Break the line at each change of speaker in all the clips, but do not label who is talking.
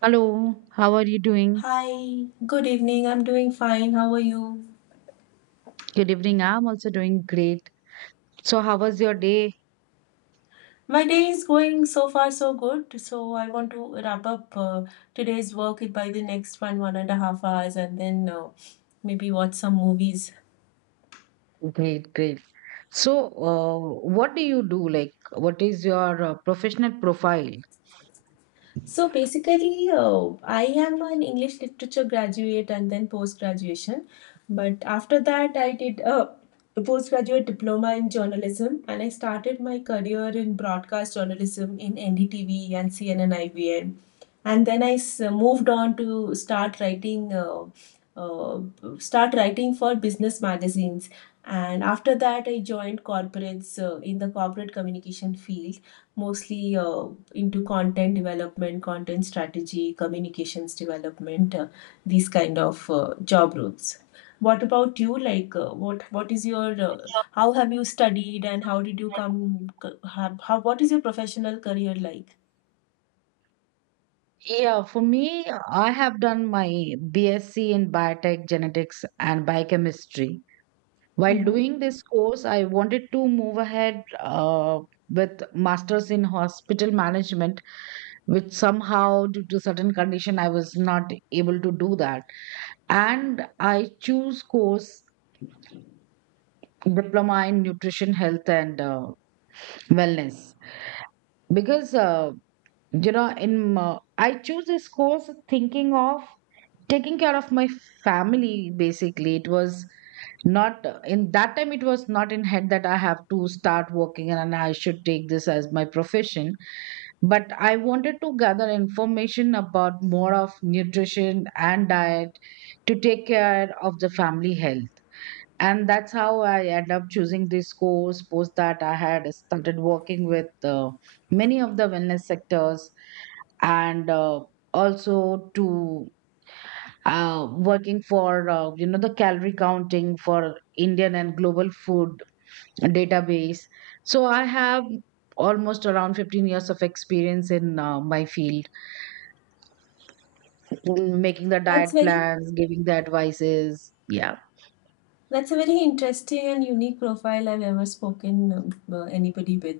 Hello, how are you doing?
Hi, good evening. I'm doing fine. How are you?
Good evening. I'm also doing great. So, how was your day?
My day is going so far so good. So I want to wrap up today's work by the next one and a half hours, and then maybe watch some movies.
Great, great. So, uh, what do you do? Like, what is your professional profile?
So basically, I am an English literature graduate and then post graduation. But after that, I did a postgraduate diploma in journalism and I started my career in broadcast journalism in NDTV and CNN IVN. And then moved on to start writing. Uh, Start writing for business magazines, and after that I joined corporates in the corporate communication field, mostly into content development, content strategy, communications development, these kind of job roles. What about you? Like, what is your how have you studied and how did you come? C- Have, how What is your professional career like?
Yeah, for me, I have done my BSc in biotech genetics and biochemistry. While
Mm-hmm.
doing this course, I wanted to move ahead with masters in hospital management, which somehow, due to certain condition, I was not able to do that. And I choose course diploma in nutrition, health, and wellness because you know in I choose this course thinking of taking care of my family. Basically, it was not, in that time it was not in head that I have to start working and I should take this as my profession, but I wanted to gather information about more of nutrition and diet to take care of the family health. And that's how I end up choosing this course. Post that, I had started working with many of the wellness sectors, and also to working for you know, the calorie counting for indian and global food database. So I have almost around 15 years of experience in my field, in making the diet
That's very
plans, giving the advices, yeah.
That's a very interesting and unique profile I've ever spoken anybody with.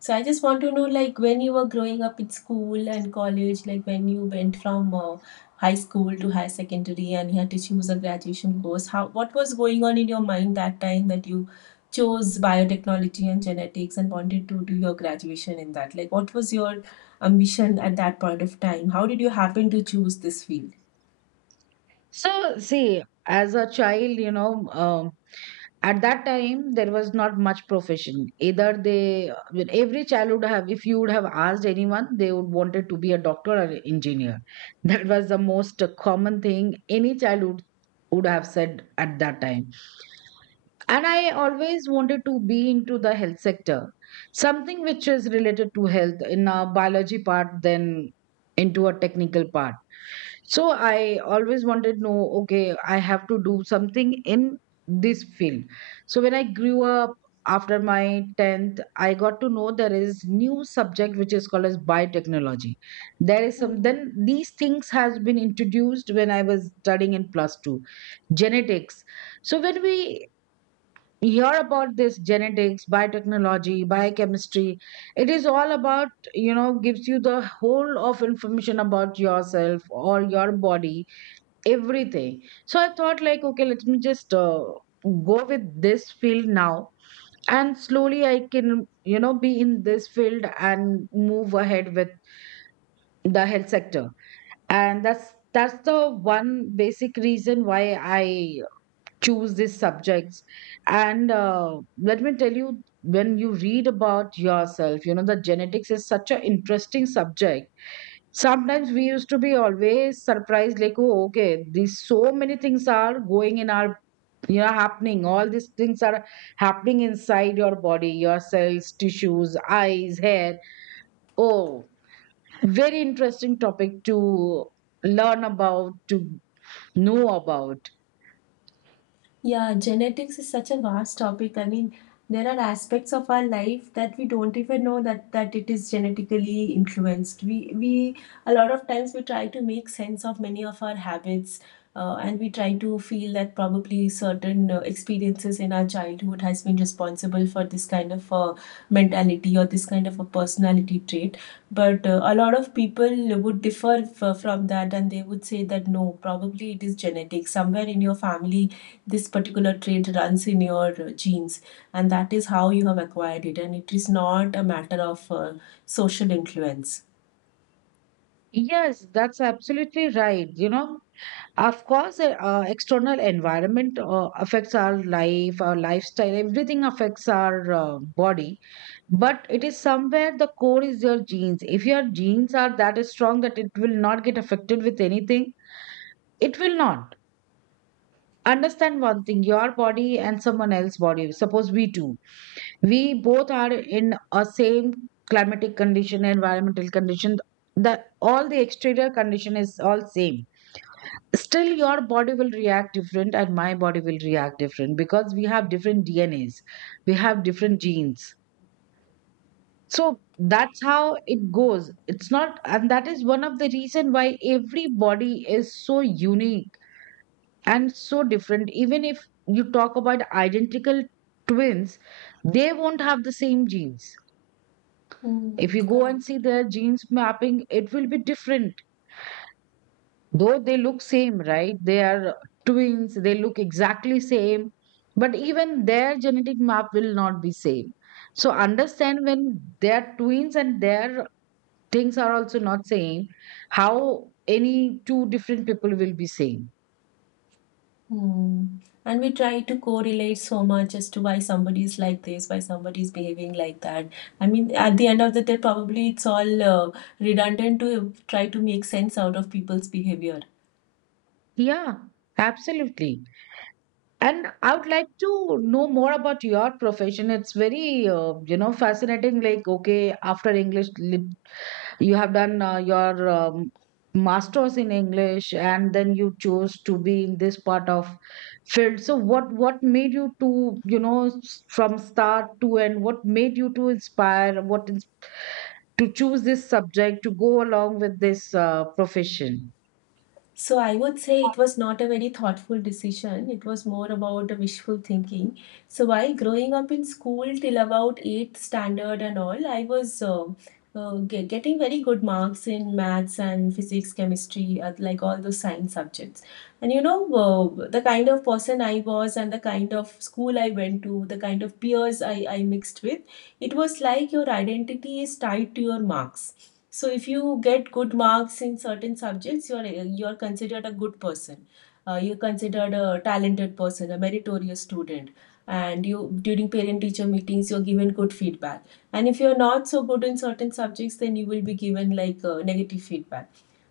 So I just want to know, like, when you were growing up in school and college, like when you went from high school to high secondary and you had to choose a graduation course, how what was going on in your mind that time that you chose biotechnology and genetics and wanted to do your graduation in that? Like, what was your ambition at that point of time? How did you happen to choose this
So, see, as a child, you know, um, at that time there was not much profession. Either they, I, every child would have, if you would have asked anyone, they would wanted to be a doctor or an engineer. That was the most common thing any child would have said at that time. And I always wanted to be into the health sector, something which is related to health in a biology part, then into a technical part. So I always wanted to know, okay, I have to do something in this field. So when I grew up, after my 10th, I got to know there is new subject which is called as biotechnology. There is some,
field?
then these things has been introduced when I was studying in plus 2, genetics. So when we hear about this genetics, biotechnology, biochemistry, it is all about, you know, gives you the whole of information about yourself or your body, everything. So I thought like, okay, let me just go with this field now, and slowly I can, you know, be in this field and move ahead with the health sector. And that's the one basic reason why I choose these subjects. And let me tell you, when you read about yourself, you know, the genetics is such an interesting subject. Sometimes we used to be always surprised, like, oh okay, these so many things are going in our, you know, happening, all these things are happening inside your body, your cells, tissues, eyes, hair. Oh, very interesting topic to learn about, to know about.
Yeah, genetics is such a vast topic. I mean, there are aspects of our life that we don't even know that it is genetically influenced. We A lot of times we try to make sense of many of our habits, and we try to feel that probably certain experiences in our childhood has been responsible for this kind of mentality or this kind of a personality trait. But a lot of people would differ from that, and they would say that no, probably it is genetic. Somewhere in your family this particular trait runs in your genes, and that is how you have acquired it, and it is not a matter of social influence.
Yes, that's absolutely right, you know. Of course, external environment affects our life, our lifestyle, everything affects our body. But it is somewhere the core is your genes. If your genes are that strong that it will not get affected with anything, it will not. Understand one thing, your body and someone else's body. Suppose we two, we both are in a same climatic condition, environmental condition. The all the exterior condition is all same, still your body will react different and my body will react different because we have different dnas, we have different genes. So that's how it goes. It's not, and that is one of the reason why every body is so unique and so different. Even if you talk about identical twins, they won't have the same genes. If
Hmm,
you go and
correct.
see their genes mapping, it will be different. Though they look same, right, they are twins, they look exactly same, but even their genetic map will not be same. So understand, when they are twins and their things are also not same, how any two different people will be same.
Hmm. And we try to correlate so much as to why somebody is like this, why somebody is behaving like that. I mean, at the end of the day, probably it's all redundant to try to make sense out of people's behavior.
Yeah, absolutely. And I would like to know more about your profession. It's very you know, fascinating, like, okay, after english you have done your masters in english and then you chose to be in this part of field. So what made you to, you know, from start to end, what made you to inspire, to choose this subject to go along with this profession?
So I would say it was not a very thoughtful decision. It was more about a wishful thinking. So while growing up in school till about eighth standard and all, I was getting very good marks in maths and physics, chemistry, like all those science subjects. And you know, the kind of person I was and the kind of school I went to, the kind of peers I mixed with, it was like your identity is tied to your marks. So if you get good marks in certain subjects, you're considered a good person. You're considered a talented person, a meritorious student. And you during parent-teacher meetings, you're given good feedback. And if you're not so good in certain subjects, then you will be given like negative feedback.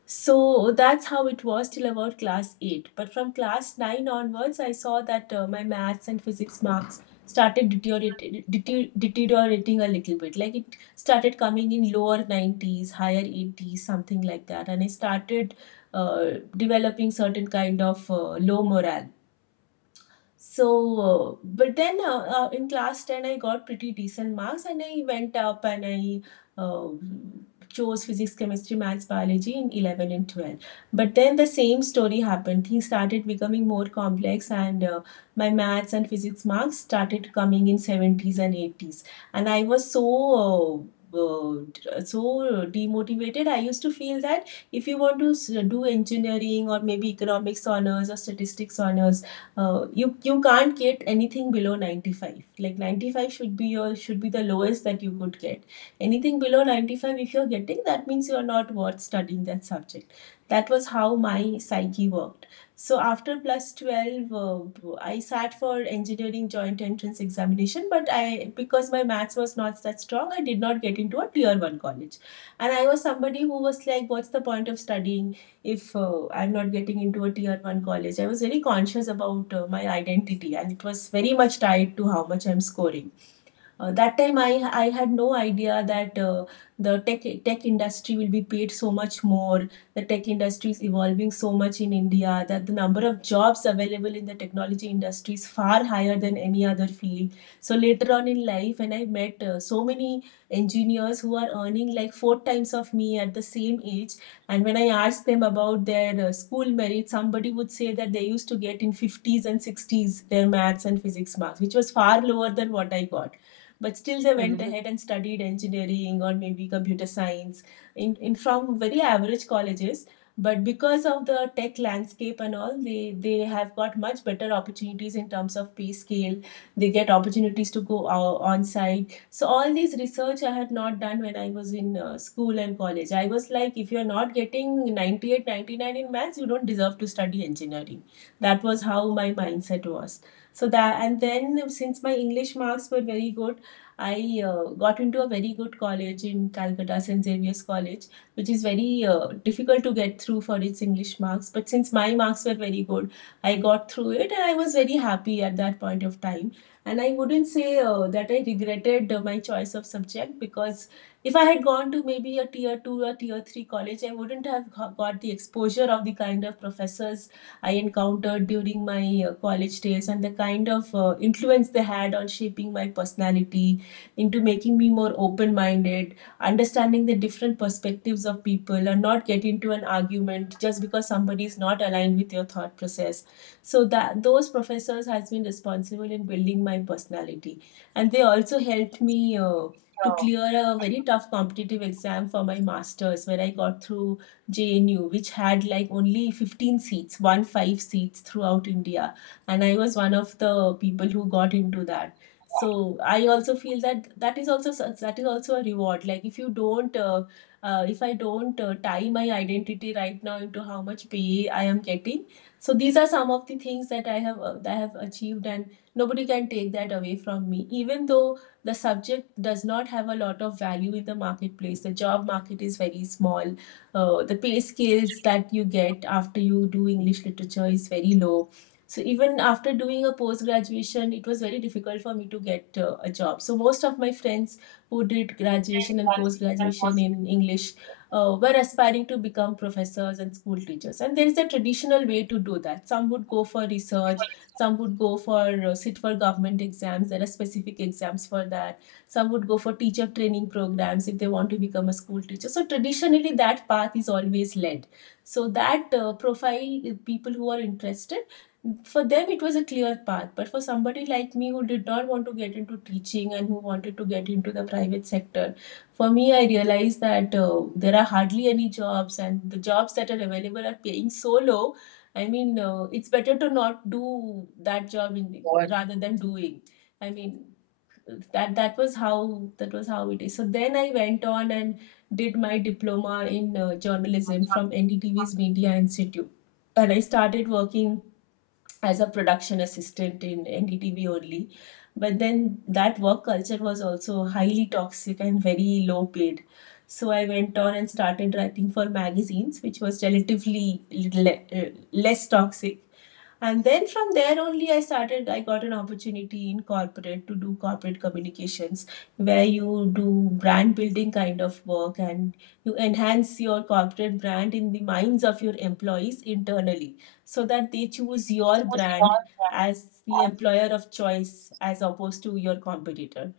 So that's how it was till about class 8. But from class 9 onwards, I saw that my maths and physics marks started deteriorating a little bit. Like it started coming in lower 90s, higher 80s, something like that. And I started uh, developing certain kind of low morale. So, but then in class 10, I got pretty decent marks, and I went up and I chose physics, chemistry, maths, biology in 11 and 12. But then the same story happened. Things started becoming more complex, and my maths and physics marks started coming in 70s and 80s. And I was uh, so demotivated. I used to feel that if you want to do engineering or maybe economics honors or statistics honors, you can't get anything below 95, like 95 should be your should be the lowest that you could get. Anything below 95 if you're getting, that means you're not worth studying that subject. That was how my psyche worked. So after plus 12, I sat for engineering joint entrance examination, but I because my maths was not that strong, I did not get into a tier 1 college. And I was somebody who was like, what's the point of studying if I'm not getting into a tier 1 college. I was very conscious about my identity, and it was very much tied to how much I'm scoring. That time I had no idea that the tech industry will be paid so much more. The tech industry is evolving so much in India that the number of jobs available in the technology industry is far higher than any other field. So later on in life, when I met so many engineers who are earning like four times of me at the same age, and when I asked them about their school merit, somebody would say that they used to get in 50s and 60s their maths and physics marks, which was far lower than what I got. But still, they went
Mhm.
ahead and studied engineering or maybe computer science in from very average colleges. But because of the tech landscape and all, they have got much better opportunities in terms of pay scale. They get opportunities to go on site. So all these research I had not done when I was in school and college. I was like, if you're not getting 98, 99 in maths, you don't deserve to study engineering. That was how my mindset was. So that and then since my English marks were very good, I got into a very good college in Calcutta, St. Xavier's College, which is very difficult to get through for its English marks. But since my marks were very good, I got through it, and I was very happy at that point of time. And I wouldn't say that I regretted my choice of subject, because if I had gone to maybe a tier 2 or tier 3 college, I wouldn't have got the exposure of the kind of professors I encountered during my college days and the kind of influence they had on shaping my personality into making me more open minded, understanding the different perspectives of people, and not get into an argument just because somebody is not aligned with your thought process. So that those professors has been responsible in building my personality, and they also helped me to
Yeah.
clear a very tough competitive exam for my masters, where I got through JNU, which had like only 15 seats, 15 seats, throughout India, and I was one of the people who got into that. So I also feel that that is also a reward. Like, if you don't if I don't tie my identity right now into how much pay I am getting. So these are some of the things that I have achieved, and nobody can take that away from me, even though the subject does not have a lot of value in the marketplace. The job market is very small. The pay scales that you get after you do English literature is very low. So even after doing a post graduation, it was very difficult for me to get a job. So most of my friends who did graduation and post graduation in English were aspiring to become professors and school teachers. And there is a traditional way to do that. Some would go for research, some would go for sit for government exams. There are specific exams for that. Some would go for teacher training programs if they want to become a school teacher. So traditionally, that path is always led. So that profile people who are interested, for them, it was a clear path. But for somebody like me who did not want to get into teaching and who wanted to get into the private sector, for me, I realized that there are hardly any jobs, and the jobs that are available are paying so low. I mean, it's better to not do that job, in, rather than doing. I mean, that was how it is. So then I went on and did my diploma in journalism from NDTV's Media Institute, and I started working as a production assistant in NDTV only. But then that work culture was also highly toxic and very low paid. So I went on and started writing for magazines, which was relatively less toxic. And then from there only I got an opportunity in corporate to do corporate communications, where you do brand building kind of work, and you enhance your corporate brand in the minds of your employees internally, so that they choose your brand as the employer of choice as opposed to your competitor.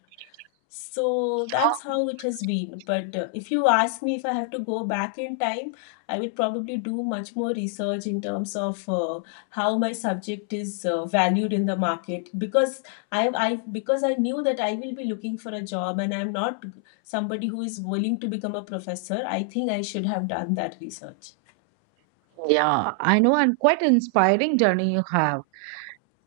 So that's how it has been. But if you ask me, if I have to go back in time, I would probably do much more research in terms of how my subject is valued in the market. Because I because I knew that I will be looking for a job, and I'm not somebody who is willing to become a professor. I think I should have done that research.
Yeah, I know, and quite inspiring journey you have.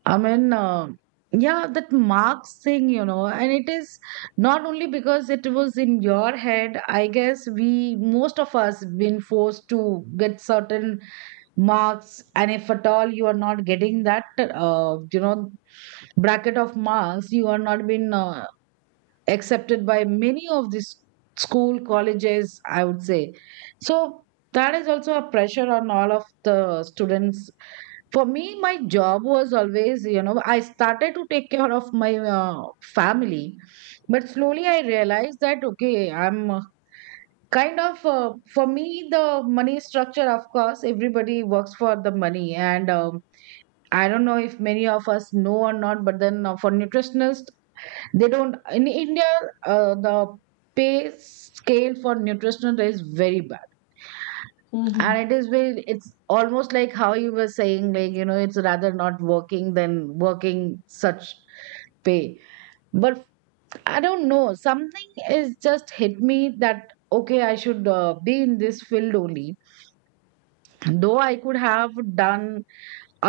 I mean, yeah, that marks thing, you know, and it is not only because it was in your head. I guess we, most of us, been forced to get certain marks, and if at all you are not getting that, you know, bracket of marks, you are not been accepted by many of these school colleges, I would say. So that is also a pressure on all of the students. For me, my job was always, you know, I started to take care of my uh, family. But slowly I realized that, okay, I'm kind of, for me, the money structure, of course everybody works for the money, and I don't know if many of us know or not, but then for nutritionists, they don't, in india, the pay scale for nutritionist is very bad.
Hmm.
And it is very, it's almost like how you were saying, like, you know, it's rather not working than working such pay. But I don't know, something is just hit me that, okay, I should be in this field only. Though I could have done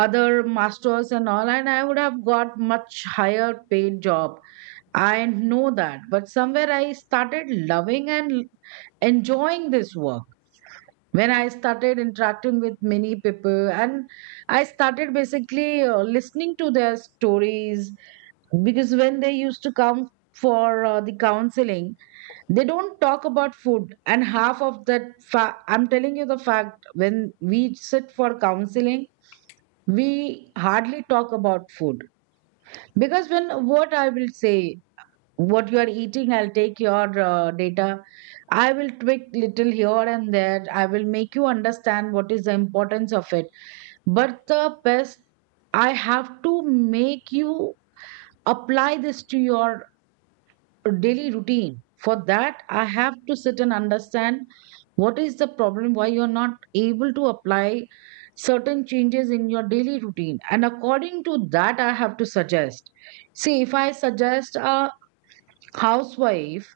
other masters and all, and I would have got much higher paid job, I know that, but somewhere I started loving and enjoying this work. When I started interacting with many people, and I started basically listening to their stories, because when they used to come for the counseling, they don't talk about food. And half of that I'm telling you the fact, when we sit for counseling, we hardly talk about food. Because when, what I will say, what you are eating, I'll take your data, I will tweak little here and there, I will make you understand what is the importance of it. But the best, I have to make you apply this to your daily routine. For that, I have to sit and understand what is the problem, why you are not able to apply certain changes in your daily routine, and according to that, I have to suggest. See, if I suggest a housewife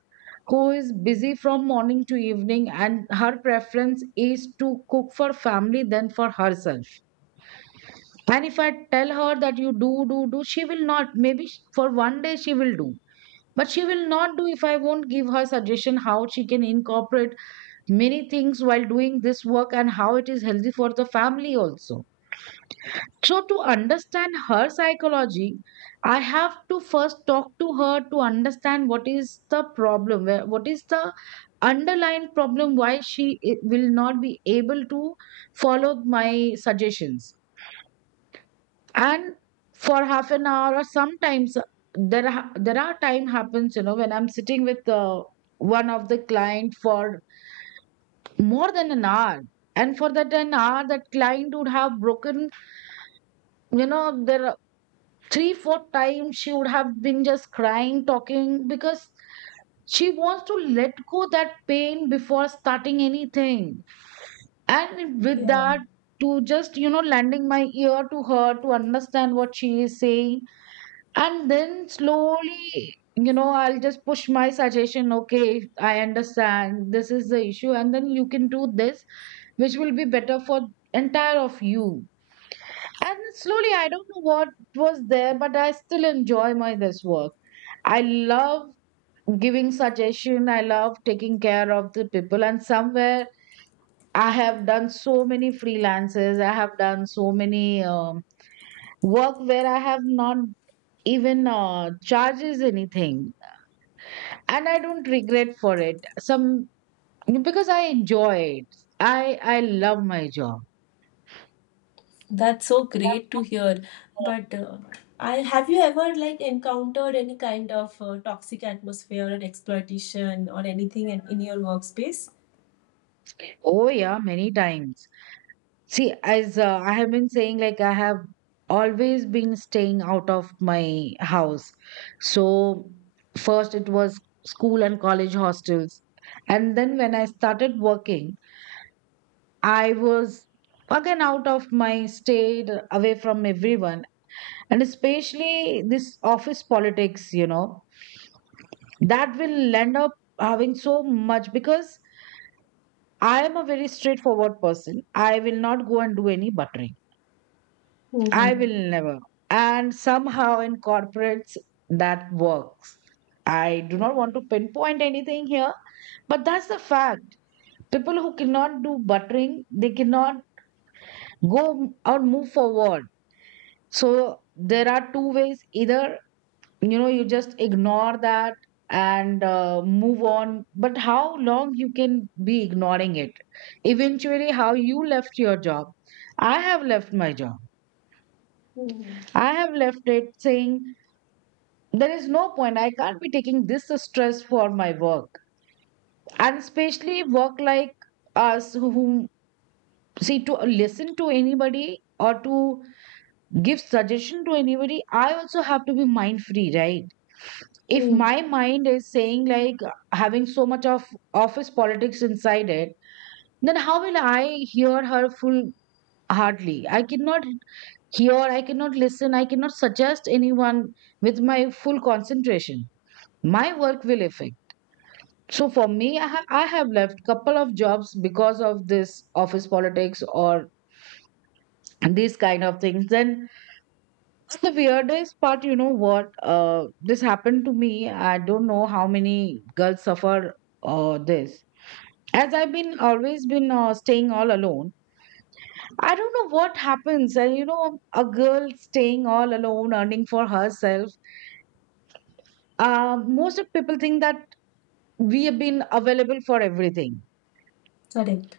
who is busy from morning to evening and her preference is to cook for family than for herself, and if I tell her that you do do do, she will not, maybe for 1 day she will do, but she will not do if I won't give her suggestion how she can incorporate many things while doing this work and how it is healthy for the family also. So to understand her psychology, I have to first talk to her to understand what is the problem, what is the underlying problem, why she will not be able to follow my suggestions. And for 1/2 an hour, or sometimes there are time happens, you know, when I'm sitting with one of the client for more than an hour, and for that an hour that client would have broken, you know, there are 3 4 times she would have been just crying, talking, because she wants to let go that pain before starting anything. And with
Yeah.
that, to just, you know, lending my ear to her to understand what she is saying, and then slowly, you know, I'll just push my suggestion, okay, I understand this is the issue, and then you can do this, which will be better for entire of you. And slowly, I don't know what was there, but I still enjoy my this work. I love giving suggestion, I love taking care of the people, and somewhere I have done so many freelances. I have done so many work where I have not even charges anything, and I don't regret for it. Some, because I enjoy it. I love my job.
That's so great to hear. But I have you ever like encountered any kind of toxic atmosphere or exploitation or anything in your workspace?
Oh yeah, many times. See, as I have been saying, like, I have always been staying out of my house. So, first it was school and college hostels. And then when I started working, I was again out of my state, away from everyone. And especially this office politics, you know, that will end up having so much because I am a very straightforward person. I will not go and do any buttering. I
Mm-hmm.
will never. And somehow in corporates that works. I do not want to pinpoint anything here, but that's the fact. People who cannot do buttering, they cannot go or move forward. So there are two ways. Either, you just ignore that and move on. But how long you can be ignoring it? Eventually, how you left your job. I have left my job. I have left it saying there is no point. I can't be taking this stress for my work, and especially work like us who whom- see, to listen to anybody or to give suggestion to anybody, I also have to be mind free, right? If
Hmm.
my mind is saying like having so much of office politics inside it, then how will I hear her full heartedly I cannot hear, I cannot listen, I cannot suggest anyone with my full concentration. My work will affect. So for me, I have left couple of jobs because of this office politics or these kind of things. Then the weirdest part, you know what? This happened to me. I don't know how many girls suffer this. As I've been always been staying all alone, I don't know what happens. And you know, a girl staying all alone, earning for herself. Most of people think that we have been available for everything.
Correct.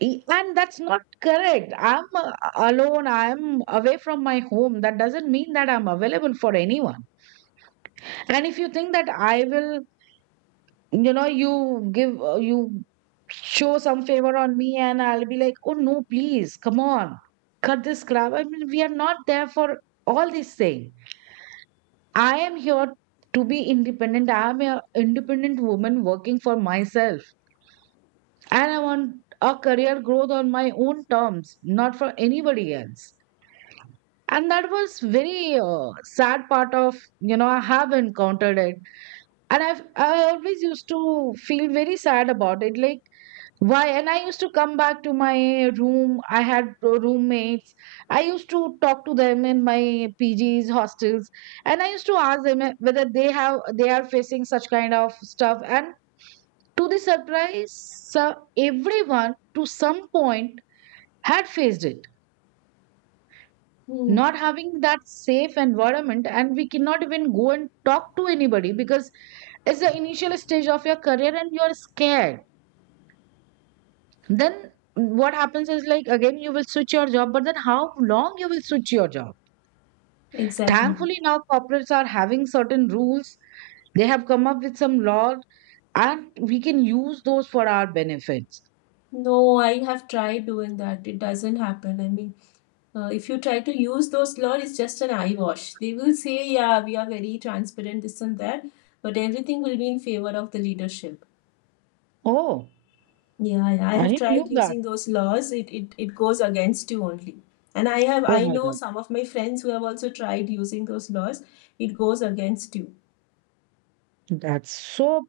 And that's not correct. I'm alone. I'm away from my home. That doesn't mean that I'm available for anyone. And if you think that I will, you show some favor on me and I'll be like, oh no, please, come on, cut this crap. I mean, we are not there for all these things. I am here to be independent. I am an independent woman working for myself. And I want a career growth on my own terms, not for anybody else. And that was very sad part of, you know, I have encountered it. And I've I always used to feel very sad about it, like why. And I used to come back to my room. I had roommates. I used to talk to them in my PGs hostels, and I used to ask them, whether they are facing such kind of stuff. And to the surprise, uh, everyone to some point had faced it.
Hmm.
Not having that safe environment, and we cannot even go and talk to anybody because it's the initial stage of your career and you're scared. Then what happens is, like, again you will switch your job, but then how long you will switch your job?
Exactly.
Thankfully now corporates are having certain rules. They have come up with some law, and we can use those for our benefits.
No, I have tried doing that. It doesn't happen. I mean, if you try to use those laws, it's just an eye wash. They will say, yeah, we are very transparent, this and that, but everything will be in favor of the leadership.
Oh,
Yeah, yeah. I
I
have
didn't knew
tried
that.
using those laws. It goes against you only. And I have
Oh
I
my
know
god,
some of my friends who have also tried using those laws. It goes against you.
that's so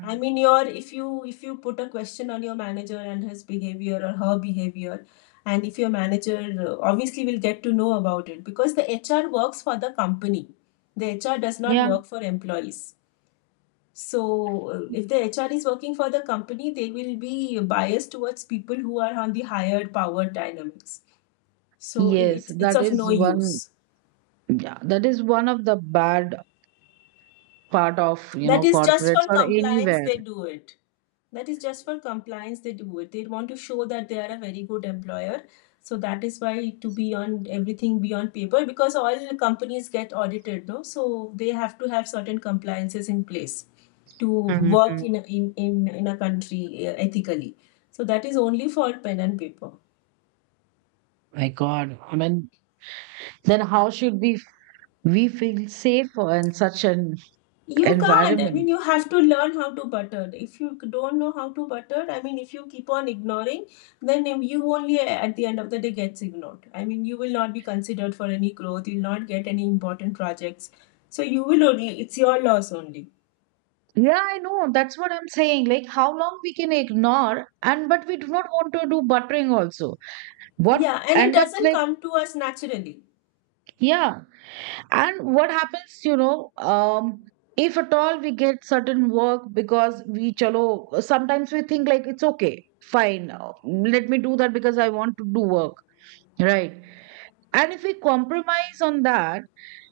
I mean, your if you put a question on your manager and his behavior or her behavior, and if your manager obviously will get to know about it, because the HR works for the company. The HR does not
Yeah.
work for employees. So, if the HR is working for the company, they will be biased towards people who are on the higher power dynamics. So,
yes
it's
that
of
is
no
one
use.
Yeah, that is one of the bad part of, you
That
know,
is just for
corporates or
compliance,
anywhere.
they do it. That is just for compliance, they do it. They want to show that they are a very good employer. So that is why to be on everything beyond paper, because all companies get audited, no? So they have to have certain compliances in place to work
Hmm.
in a, in a country ethically. So that is only for pen and paper.
My god, I mean, then how should we feel safe in such an
You can't. I mean,
environment?
you have to learn how to butter. If you don't know how to butter, I mean, if you keep on ignoring, then you only at the end of the day gets ignored. I mean, you will not be considered for any growth. You'll not get any important projects. So you will only. It's your loss only.
Yeah, I know. That's what I'm saying. Like, how long we can ignore, and but we do not want to do buttering also. What
Yeah, and it
end up
doesn't
like?
come to us naturally.
Yeah, and what happens, you know, if at all we get certain work, because we chalo, sometimes we think like it's okay, fine, let me do that because I want to do work, right? And if we compromise on that,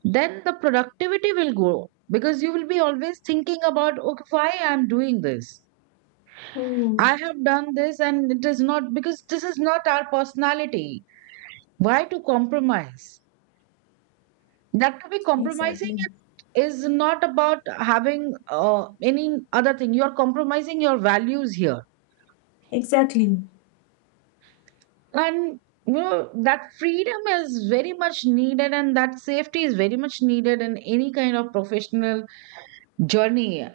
then the productivity will go because you will be always thinking about okay, why I'm doing this.
Hmm.
I have done this, and it is not because this is not our personality. Why to compromise? That, to be compromising,
Exactly.
is not about having any other thing. You're compromising your values here.
Exactly.
And you know that freedom is very much needed, and that safety is very much needed in any kind of professional journey.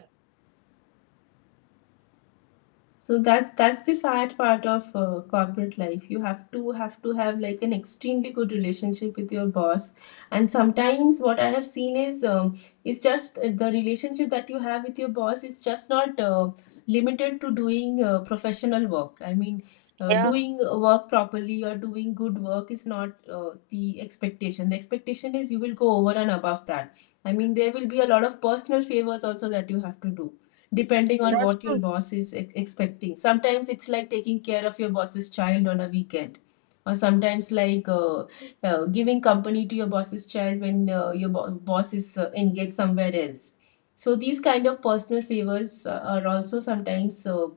So that's the sad part of corporate life. You have to have like an extremely good relationship with your boss, and sometimes what I have seen is just the relationship that you have with your boss is just not limited to doing professional work. I mean,
Yeah,
doing work properly or doing good work is not the expectation. The expectation is you will go over and above that. I mean, there will be a lot of personal favors also that you have to do depending on
that's
what your
true.
boss is expecting. Sometimes it's like taking care of your boss's child on a weekend, or sometimes like giving company to your boss's child when your boss is engaged somewhere else. So these kind of personal favors are also sometimes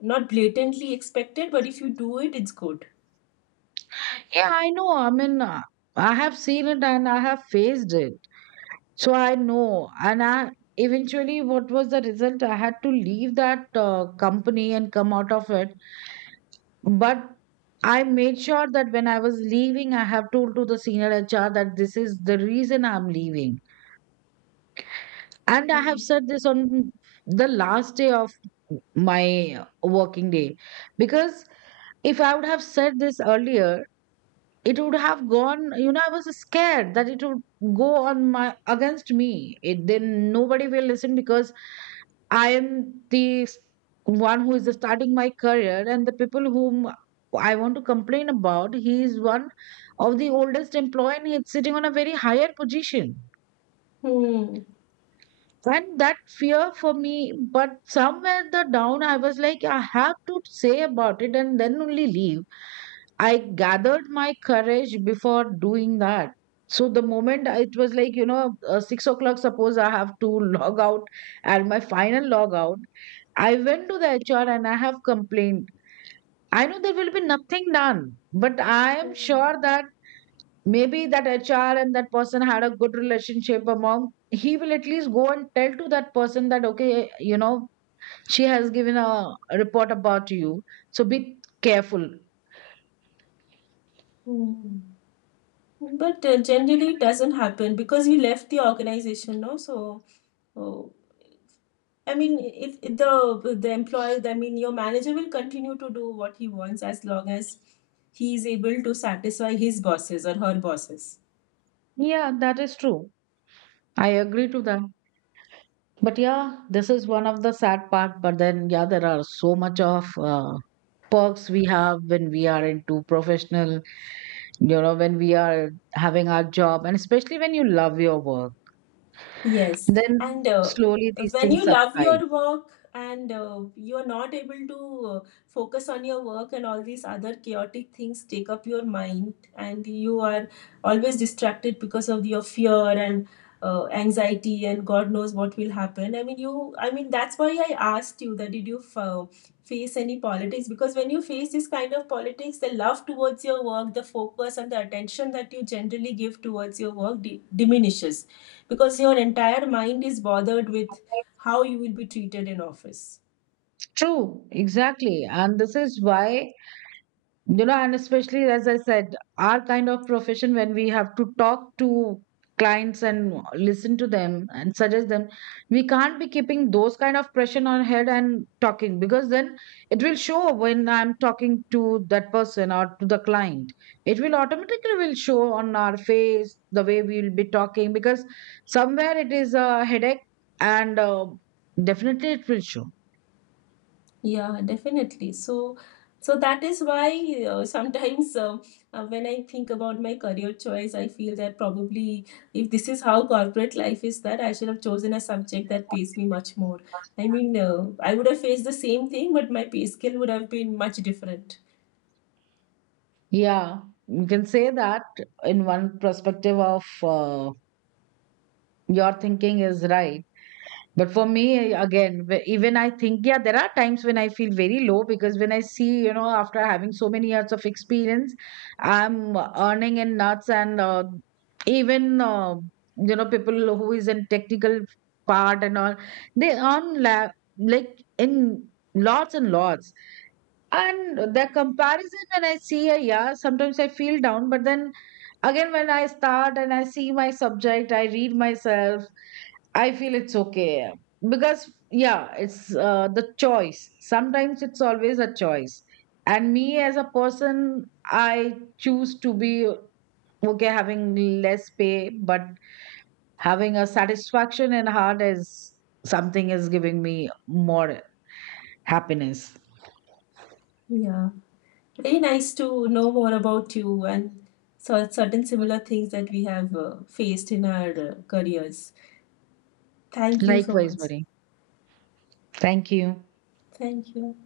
not blatantly expected, but if you do it, it's good.
yeah i know i mean uh, I have seen it and I have faced it. So I know, and I eventually what was the result? I had to leave that company and come out of it. But I made sure that when I was leaving, I have told to the senior HR that this is the reason I'm leaving. And I
Hmm.
have said this on the last day of my working day. Because if I would have said this earlier, it would have gone. You know, I was scared that it would go on my against me. Then nobody will listen, because I am the s- one who is starting my career, and the people whom I want to complain about, he is one of the oldest employee and he's sitting on a very higher position.
Hmm.
And that fear for me. But somewhere the down I was like, I have to say about it and then only leave. I gathered my courage before doing that. So the moment it was like, you know, 6 o'clock, suppose I have to log out and my final log out, I went to the HR and I have complained. I know there will be nothing done, but I am
Hmm.
sure that maybe that HR and that person had a good relationship among, he will at least go and tell to that person that, okay, you know, she has given a report about you. So be careful.
Hmm. But generally, it doesn't happen because you left the organization, no? So. uh, I mean, if the employer, I mean, your manager will continue to do what he wants as long as he is able to satisfy his bosses or her bosses.
Yeah, that is true. I agree to that. But yeah, this is one of the sad part. But then, yeah, there are so much of perks we have when we are into professional, you know, when we are having our job, and especially when you love your work.
Yes, and
Then slowly these
when
things
you love
subside.
your work and you're not able to focus on your work, and all these other chaotic things take up your mind, and you are always distracted because of your fear and anxiety, and God knows what will happen. I mean, you, I mean, that's why I asked you that did you face any politics? Because when you face this kind of politics, the love towards your work, the focus, and the attention that you generally give towards your work diminishes, because your entire mind is bothered with how you will be treated in office.
True, exactly. And this is why, you know, and especially as I said, our kind of profession, when we have to talk to clients and listen to them and suggest them, we can't be keeping those kind of pressure on head and talking, because then it will show when I'm talking to that person or to the client. It will automatically will show on our face the way we will be talking, because somewhere it is a headache, and definitely it will show.
Yeah, definitely. So so that is why sometimes when I think about my career choice, I feel that probably if this is how corporate life is, that I should have chosen a subject that pays me much more. I mean, I would have faced the same thing, but my pay scale would have been much different.
Yeah, you can say that. In one perspective of your thinking is right. But for me, again, even I think, yeah, there are times when I feel very low, because when I see, you know, after having so many years of experience, I'm earning in nuts and even, uh, you know, people who is in technical part and all, they earn like in lots and lots. And the comparison when I see a, yeah, sometimes I feel down, but then again, when I start and I see my subject, I read myself, I feel it's okay. Because, yeah, it's the choice. Sometimes it's always a choice. And me as a person, I choose to be okay having less pay, but having a satisfaction in heart is something is giving me more happiness.
Yeah. Very nice to know more about you and certain similar things that we have faced in our careers. Thank you so
Likewise,
much.
Marie. Thank you.
Thank you.